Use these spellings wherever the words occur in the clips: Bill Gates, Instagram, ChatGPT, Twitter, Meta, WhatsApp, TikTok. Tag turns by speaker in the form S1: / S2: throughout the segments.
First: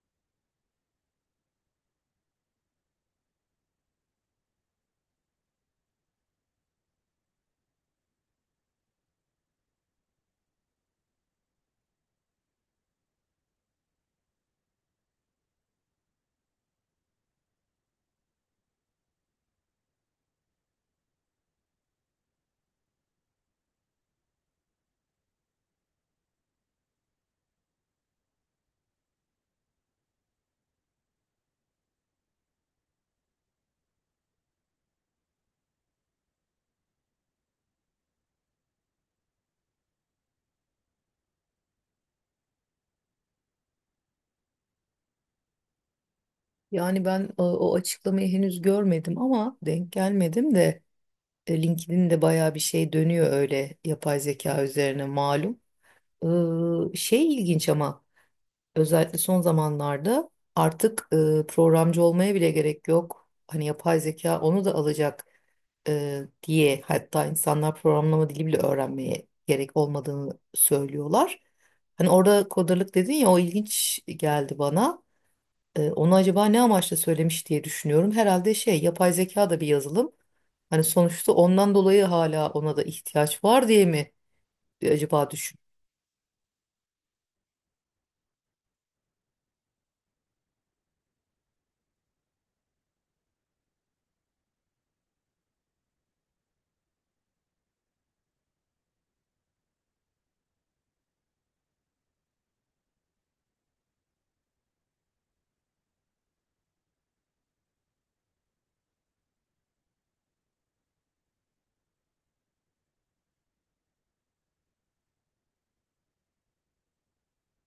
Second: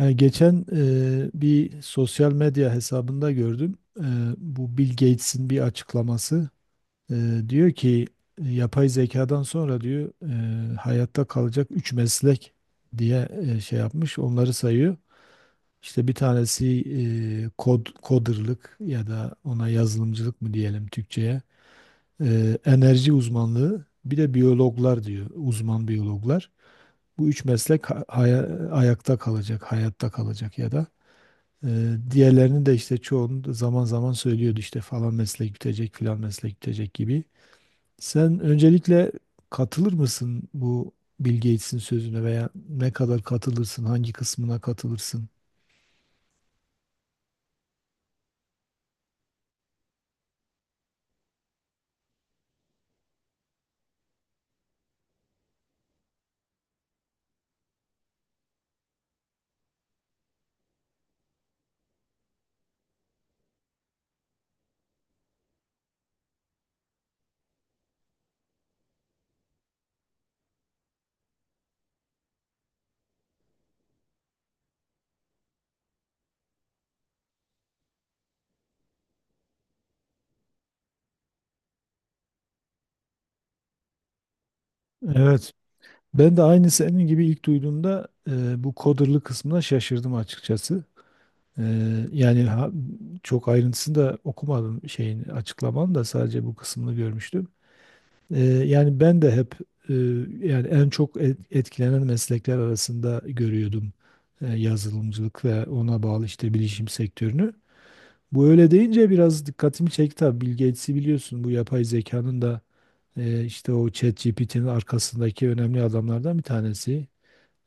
S1: Geçen bir sosyal medya hesabında gördüm. Bu Bill Gates'in bir açıklaması. Diyor ki yapay zekadan sonra diyor hayatta kalacak 3 meslek diye şey yapmış. Onları sayıyor. İşte bir tanesi kod coderlık ya da ona yazılımcılık mı diyelim Türkçe'ye. Enerji uzmanlığı bir de biyologlar diyor. Uzman biyologlar. Bu üç meslek ayakta kalacak, hayatta kalacak ya da. Diğerlerini de işte çoğunu zaman zaman söylüyordu, işte falan meslek bitecek, filan meslek bitecek gibi. Sen öncelikle katılır mısın bu Bill Gates'in sözüne, veya ne kadar katılırsın, hangi kısmına katılırsın?
S2: Yani ben o açıklamayı henüz görmedim ama denk gelmedim de LinkedIn'de bayağı bir şey dönüyor öyle yapay zeka üzerine malum. Şey ilginç ama özellikle son zamanlarda artık programcı olmaya bile gerek yok. Hani yapay zeka onu da alacak diye hatta insanlar programlama dili bile öğrenmeye gerek olmadığını söylüyorlar. Hani orada kodarlık dedin ya o ilginç geldi bana. Onu acaba ne amaçla söylemiş diye düşünüyorum. Herhalde şey yapay zeka da bir yazılım. Hani sonuçta ondan dolayı hala ona da ihtiyaç var diye mi acaba
S1: Evet.
S2: düşün.
S1: Ben de aynı senin gibi ilk duyduğumda bu coder'lı kısmına şaşırdım açıkçası. E, Yani çok ayrıntısını da okumadım şeyin, açıklamanın da sadece bu kısmını görmüştüm. Yani ben de hep e, yani en çok etkilenen meslekler arasında görüyordum yazılımcılık ve ona bağlı işte bilişim sektörünü. Bu öyle deyince biraz dikkatimi çekti tabii. Bill Gates'i biliyorsun, bu yapay zekanın da işte o ChatGPT'nin arkasındaki önemli adamlardan bir tanesi.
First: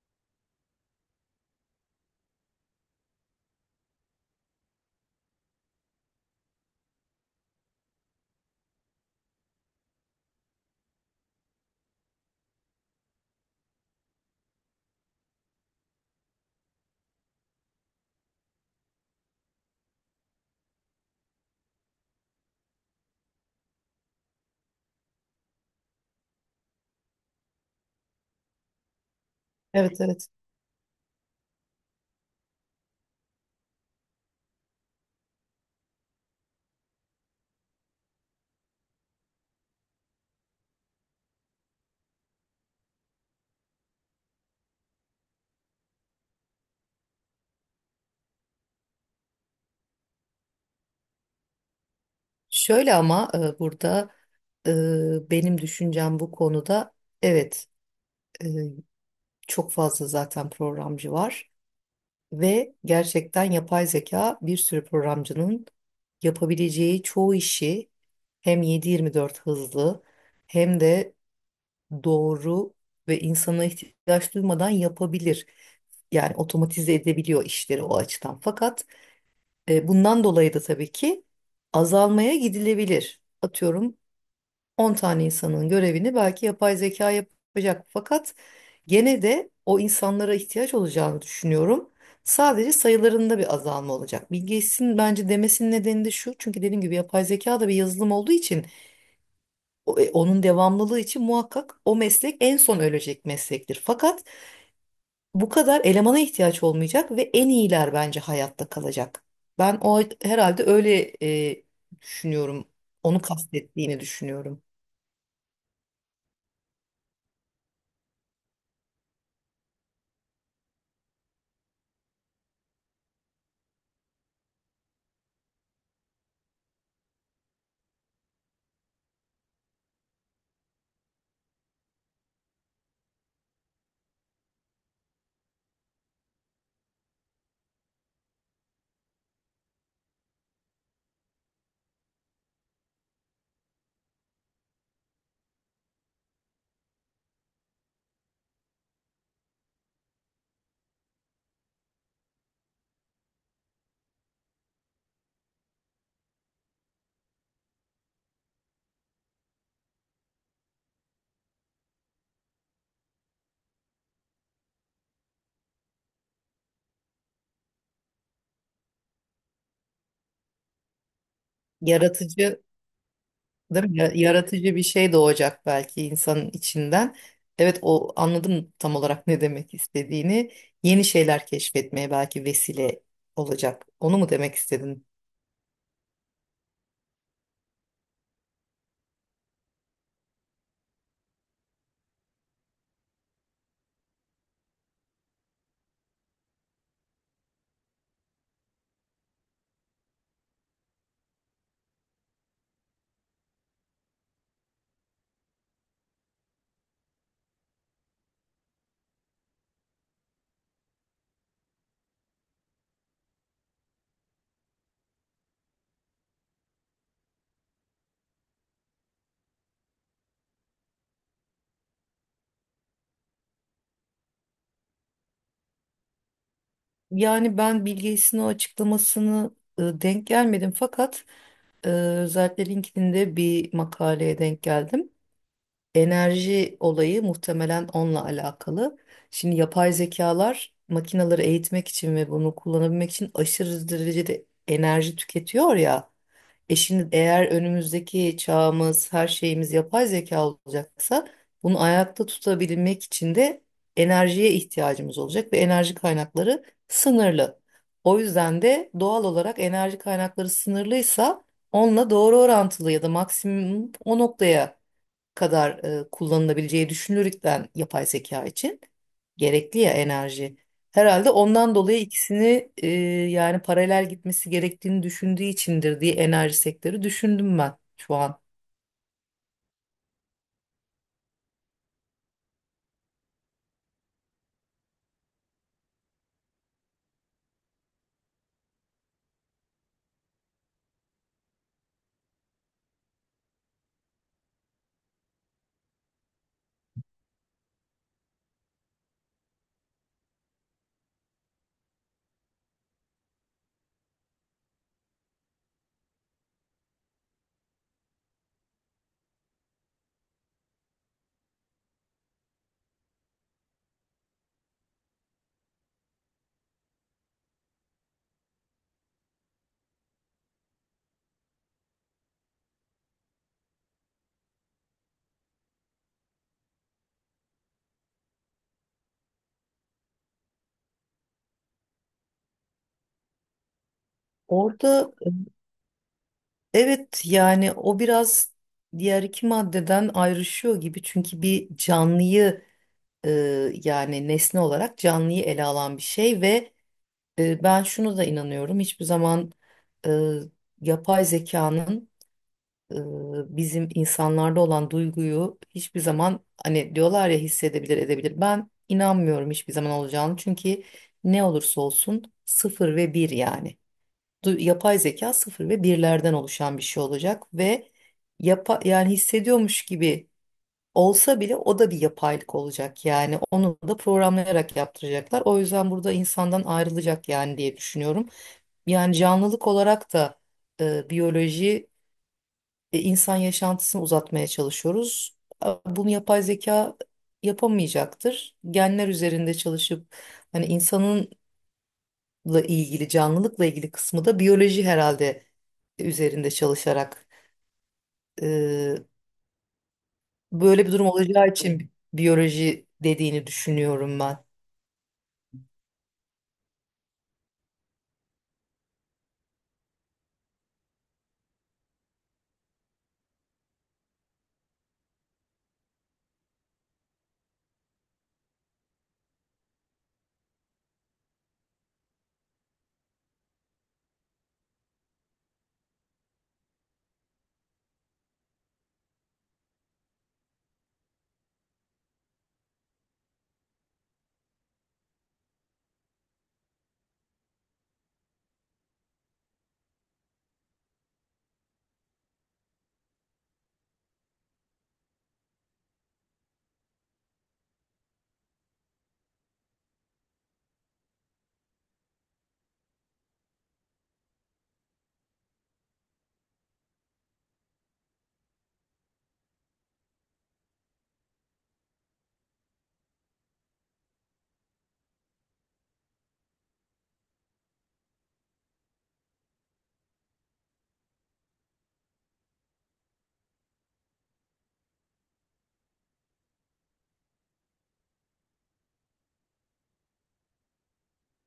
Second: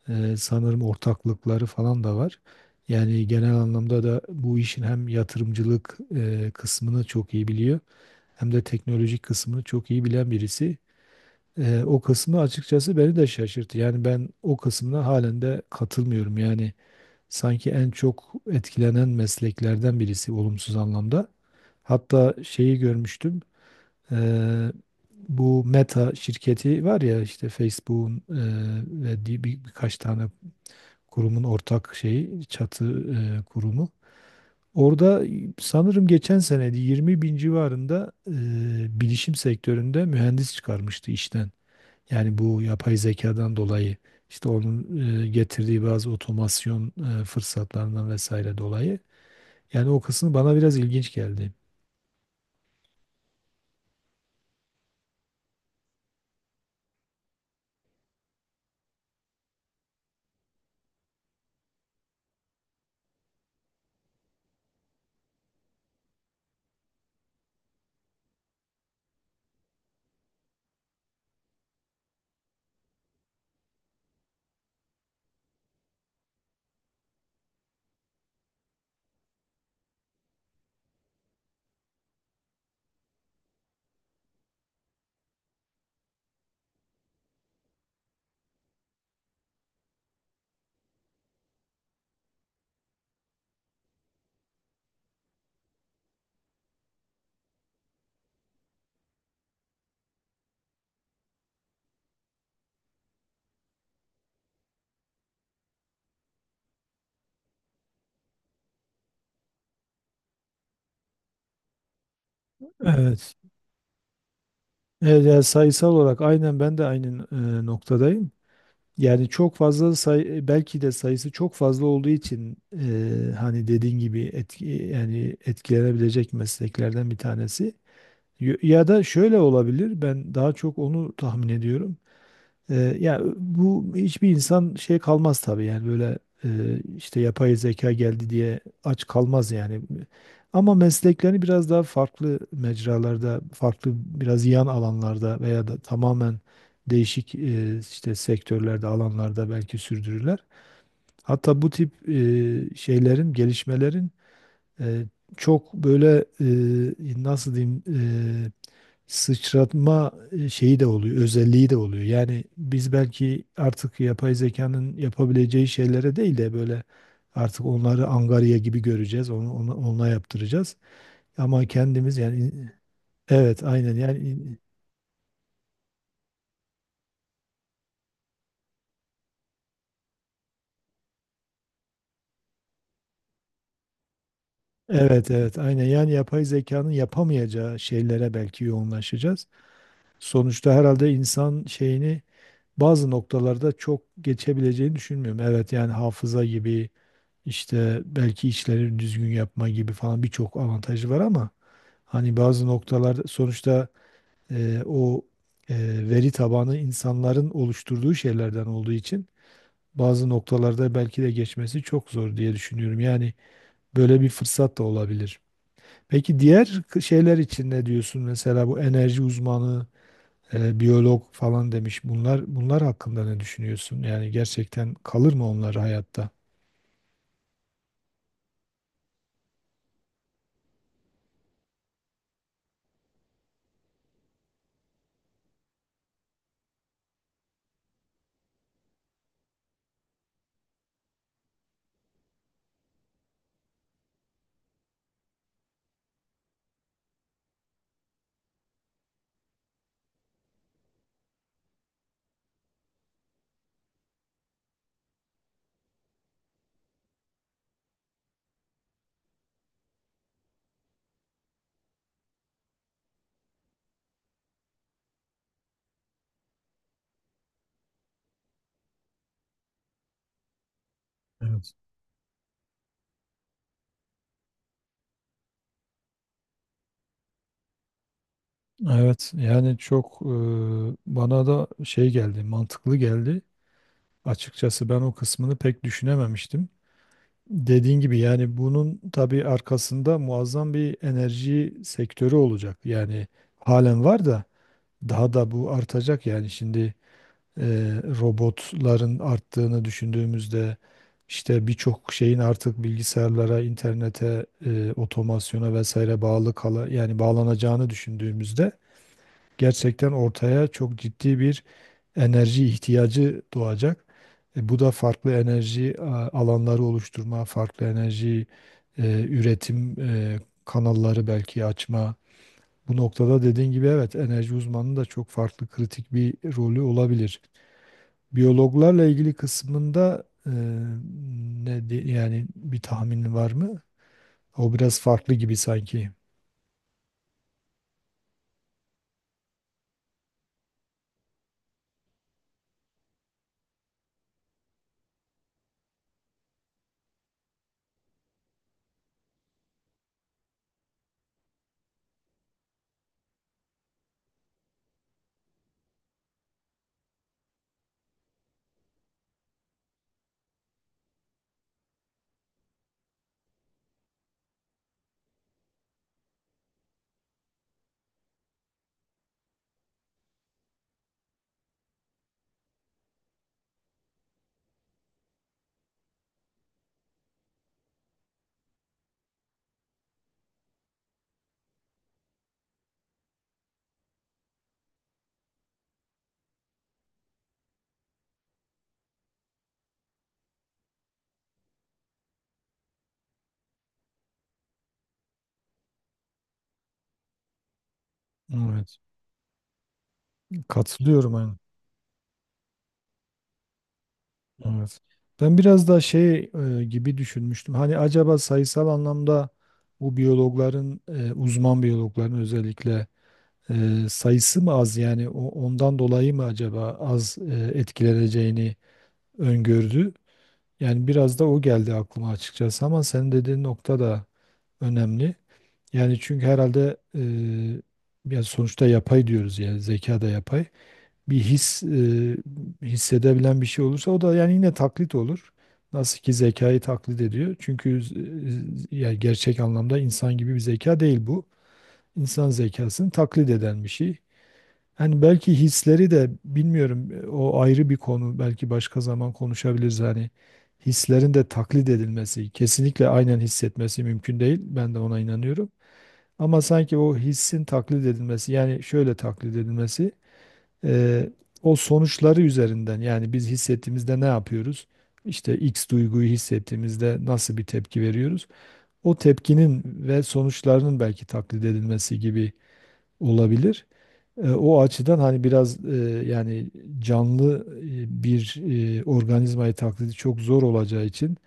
S1: Sanırım ortaklıkları falan da var. Yani genel anlamda da bu işin hem yatırımcılık kısmını çok iyi biliyor, hem de teknolojik kısmını çok iyi bilen birisi. O kısmı açıkçası beni de şaşırttı. Yani ben o kısmına halen de katılmıyorum. Yani sanki en çok etkilenen mesleklerden birisi olumsuz anlamda. Hatta şeyi görmüştüm. Eee, Bu Meta şirketi var ya, işte Facebook'un ve birkaç
S2: Evet,
S1: tane
S2: evet.
S1: kurumun ortak şeyi, çatı kurumu. Orada sanırım geçen seneydi, 20 bin civarında bilişim sektöründe mühendis çıkarmıştı işten. Yani bu yapay zekadan dolayı, işte onun getirdiği bazı otomasyon fırsatlarından vesaire dolayı. Yani o kısmı bana biraz ilginç geldi.
S2: Şöyle ama burada benim düşüncem bu konuda, evet, e, çok fazla zaten programcı var ve gerçekten yapay zeka bir sürü programcının yapabileceği çoğu işi hem 7/24 hızlı hem de doğru ve insana ihtiyaç duymadan yapabilir. Yani otomatize edebiliyor işleri o açıdan. Fakat bundan dolayı da tabii ki azalmaya gidilebilir. Atıyorum 10 tane insanın görevini belki yapay zeka yapacak. Fakat gene de o insanlara ihtiyaç olacağını düşünüyorum. Sadece sayılarında bir azalma olacak. Bill Gates'in bence demesinin nedeni de şu. Çünkü dediğim gibi yapay zeka da bir yazılım olduğu için onun devamlılığı için muhakkak o meslek en son ölecek meslektir. Fakat bu kadar elemana ihtiyaç olmayacak ve en iyiler bence hayatta kalacak. Ben o herhalde öyle e, düşünüyorum. Onu
S1: Evet.
S2: kastettiğini düşünüyorum.
S1: Evet, yani sayısal olarak aynen ben de aynı noktadayım. Yani çok fazla belki de sayısı çok fazla olduğu için hani dediğin gibi yani etkilenebilecek mesleklerden bir tanesi. Ya da şöyle olabilir. Ben daha çok onu tahmin ediyorum. Ya bu hiçbir insan şey kalmaz tabii, yani böyle işte yapay zeka geldi diye aç kalmaz yani. Ama mesleklerini biraz daha farklı mecralarda, farklı biraz yan alanlarda, veya da tamamen değişik işte sektörlerde, alanlarda belki sürdürürler. Hatta bu tip şeylerin, gelişmelerin e, çok böyle nasıl diyeyim e, sıçratma şeyi de oluyor, özelliği de oluyor. Yani biz belki artık yapay zekanın yapabileceği şeylere değil de böyle artık onları angarya gibi göreceğiz, onunla yaptıracağız. Ama kendimiz yani.
S2: Yaratıcı
S1: Evet,
S2: değil
S1: aynen
S2: mi?
S1: yani.
S2: Yaratıcı bir şey doğacak belki insanın içinden. Evet, o anladım tam olarak ne demek istediğini. Yeni şeyler keşfetmeye belki vesile olacak. Onu mu demek istedin?
S1: Evet, evet, aynen yani, yapay zekanın yapamayacağı şeylere belki yoğunlaşacağız. Sonuçta herhalde insan şeyini bazı noktalarda çok geçebileceğini düşünmüyorum. Evet, yani hafıza gibi, İşte belki işleri düzgün yapma gibi falan birçok avantajı var ama hani bazı noktalarda sonuçta o e, veri tabanı insanların oluşturduğu şeylerden olduğu için, bazı noktalarda belki de geçmesi çok zor diye düşünüyorum. Yani böyle bir fırsat da olabilir. Peki diğer şeyler için ne diyorsun? Mesela bu enerji uzmanı, biyolog falan demiş. Bunlar hakkında ne düşünüyorsun? Yani gerçekten kalır mı onlar hayatta?
S2: Yani ben Bill Gates'in o açıklamasını denk gelmedim fakat özellikle LinkedIn'de bir makaleye denk geldim. Enerji olayı muhtemelen onunla alakalı. Şimdi yapay zekalar makinaları eğitmek için ve bunu kullanabilmek için aşırı derecede enerji tüketiyor ya. Şimdi eğer önümüzdeki çağımız, her şeyimiz yapay zeka olacaksa bunu ayakta tutabilmek için de enerjiye ihtiyacımız olacak ve enerji kaynakları sınırlı. O yüzden de doğal olarak enerji kaynakları sınırlıysa onunla doğru orantılı ya da maksimum o noktaya kadar kullanılabileceği düşünülürken yapay zeka için gerekli ya enerji. Herhalde
S1: Evet.
S2: ondan dolayı ikisini yani paralel gitmesi gerektiğini düşündüğü içindir diye enerji sektörü düşündüm ben şu an.
S1: Evet yani bana da şey geldi, mantıklı geldi. Açıkçası ben o kısmını pek düşünememiştim. Dediğin gibi, yani bunun tabii arkasında muazzam bir enerji sektörü olacak. Yani halen var da daha da bu artacak, yani şimdi robotların arttığını düşündüğümüzde, işte birçok şeyin artık bilgisayarlara, internete, otomasyona vesaire bağlı kala yani bağlanacağını düşündüğümüzde, gerçekten ortaya çok ciddi bir enerji ihtiyacı doğacak. Bu da farklı enerji alanları oluşturma, farklı enerji üretim kanalları belki açma. Bu noktada dediğin gibi, evet, enerji uzmanının da çok farklı, kritik bir rolü olabilir. Biyologlarla ilgili kısmında yani bir tahminin var mı? O biraz
S2: Orada
S1: farklı gibi sanki.
S2: evet, yani o biraz diğer iki maddeden ayrışıyor gibi çünkü bir canlıyı e, yani nesne olarak canlıyı ele alan bir şey ve ben şunu da inanıyorum hiçbir zaman e, yapay zekanın bizim insanlarda olan duyguyu hiçbir zaman hani diyorlar ya hissedebilir edebilir. Ben inanmıyorum hiçbir zaman olacağını çünkü ne olursa olsun sıfır ve bir yani. Yapay zeka sıfır ve birlerden oluşan bir şey olacak ve yapa yani hissediyormuş gibi olsa bile o da bir yapaylık olacak yani onu da programlayarak yaptıracaklar. O yüzden burada insandan ayrılacak yani diye düşünüyorum. Yani canlılık olarak da biyoloji insan yaşantısını uzatmaya çalışıyoruz. Bunu yapay zeka yapamayacaktır. Genler üzerinde çalışıp hani insanınla ilgili, canlılıkla ilgili kısmı da biyoloji herhalde üzerinde çalışarak
S1: Evet.
S2: e, böyle bir durum
S1: Katılıyorum
S2: olacağı
S1: aynı.
S2: için biyoloji dediğini düşünüyorum ben.
S1: Evet. Ben biraz da şey gibi düşünmüştüm. Hani acaba sayısal anlamda bu biyologların, uzman biyologların özellikle sayısı mı az, yani ondan dolayı mı acaba az etkileneceğini öngördü? Yani biraz da o geldi aklıma açıkçası, ama senin dediğin nokta da önemli. Yani çünkü herhalde ya sonuçta yapay diyoruz, yani zeka da yapay, bir his hissedebilen bir şey olursa o da yani yine taklit olur. Nasıl ki zekayı taklit ediyor. Çünkü yani gerçek anlamda insan gibi bir zeka değil bu. İnsan zekasını taklit eden bir şey. Hani belki hisleri de bilmiyorum, o ayrı bir konu. Belki başka zaman konuşabiliriz hani. Hislerin de taklit edilmesi, kesinlikle aynen hissetmesi mümkün değil. Ben de ona inanıyorum. Ama sanki o hissin taklit edilmesi, yani şöyle taklit edilmesi, Eee, o sonuçları üzerinden, yani biz hissettiğimizde ne yapıyoruz? İşte X duyguyu hissettiğimizde nasıl bir tepki veriyoruz? O tepkinin ve sonuçlarının belki taklit edilmesi gibi olabilir. O açıdan hani biraz yani canlı bir organizmayı taklidi çok zor olacağı için,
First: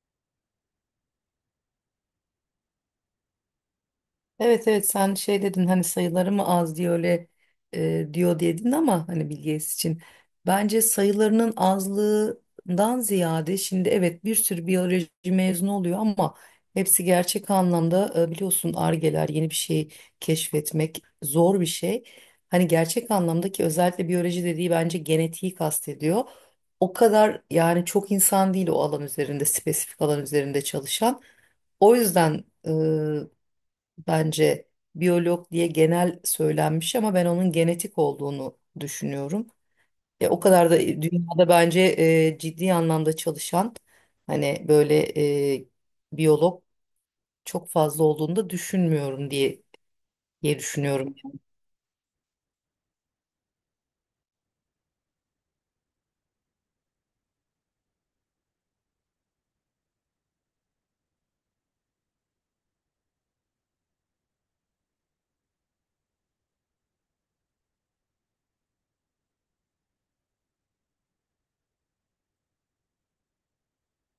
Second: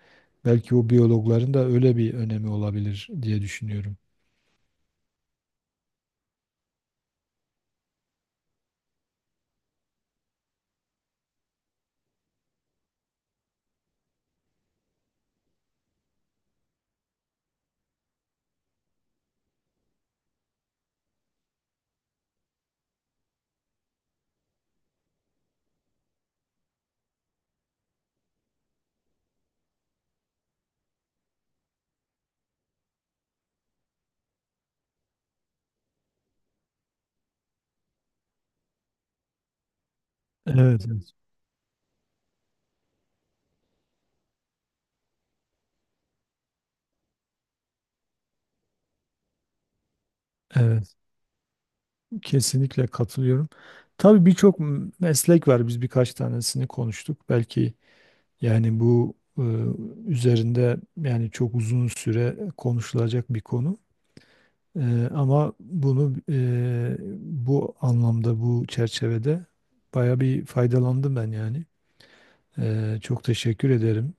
S1: belki o biyologların da öyle bir önemi olabilir diye düşünüyorum.
S2: Evet, evet, sen şey dedin hani sayıları mı az diye öyle diyor diye dedin ama hani Bill Gates için bence sayılarının azlığından ziyade şimdi evet bir sürü biyoloji mezunu oluyor ama hepsi gerçek anlamda biliyorsun argeler yeni bir şey keşfetmek zor bir şey. Hani gerçek anlamdaki özellikle biyoloji dediği bence genetiği kastediyor. O kadar yani çok insan değil o alan üzerinde spesifik alan üzerinde çalışan. O yüzden bence biyolog diye genel söylenmiş ama ben onun genetik olduğunu düşünüyorum. O kadar da
S1: Evet, evet.
S2: dünyada bence ciddi anlamda çalışan hani böyle e, biyolog çok fazla olduğunu da düşünmüyorum diye
S1: Evet.
S2: düşünüyorum.
S1: Kesinlikle katılıyorum. Tabii birçok meslek var. Biz birkaç tanesini konuştuk. Belki yani bu üzerinde yani çok uzun süre konuşulacak bir konu. Ama bunu bu anlamda, bu çerçevede baya bir faydalandım ben yani. Çok teşekkür ederim.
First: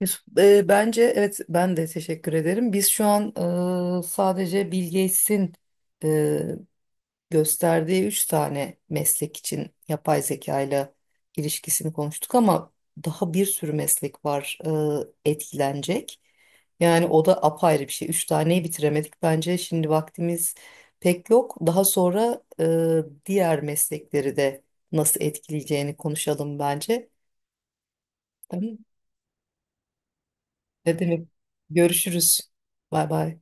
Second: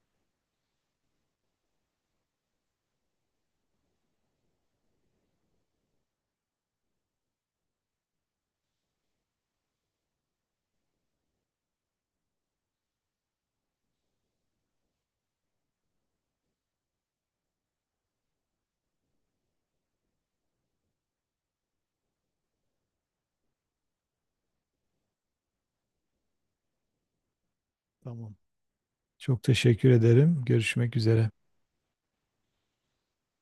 S2: Yusuf, bence evet, ben de teşekkür ederim. Biz şu an sadece Bill Gates'in gösterdiği üç tane meslek için yapay zeka ile ilişkisini konuştuk ama daha bir sürü meslek var etkilenecek. Yani o da apayrı bir şey. Üç taneyi bitiremedik bence. Şimdi vaktimiz pek yok. Daha sonra diğer meslekleri de nasıl etkileyeceğini konuşalım bence.
S1: Tamam.
S2: Tamam.
S1: Çok teşekkür ederim. Görüşmek
S2: Ne demek?
S1: üzere.
S2: Görüşürüz. Bay bay.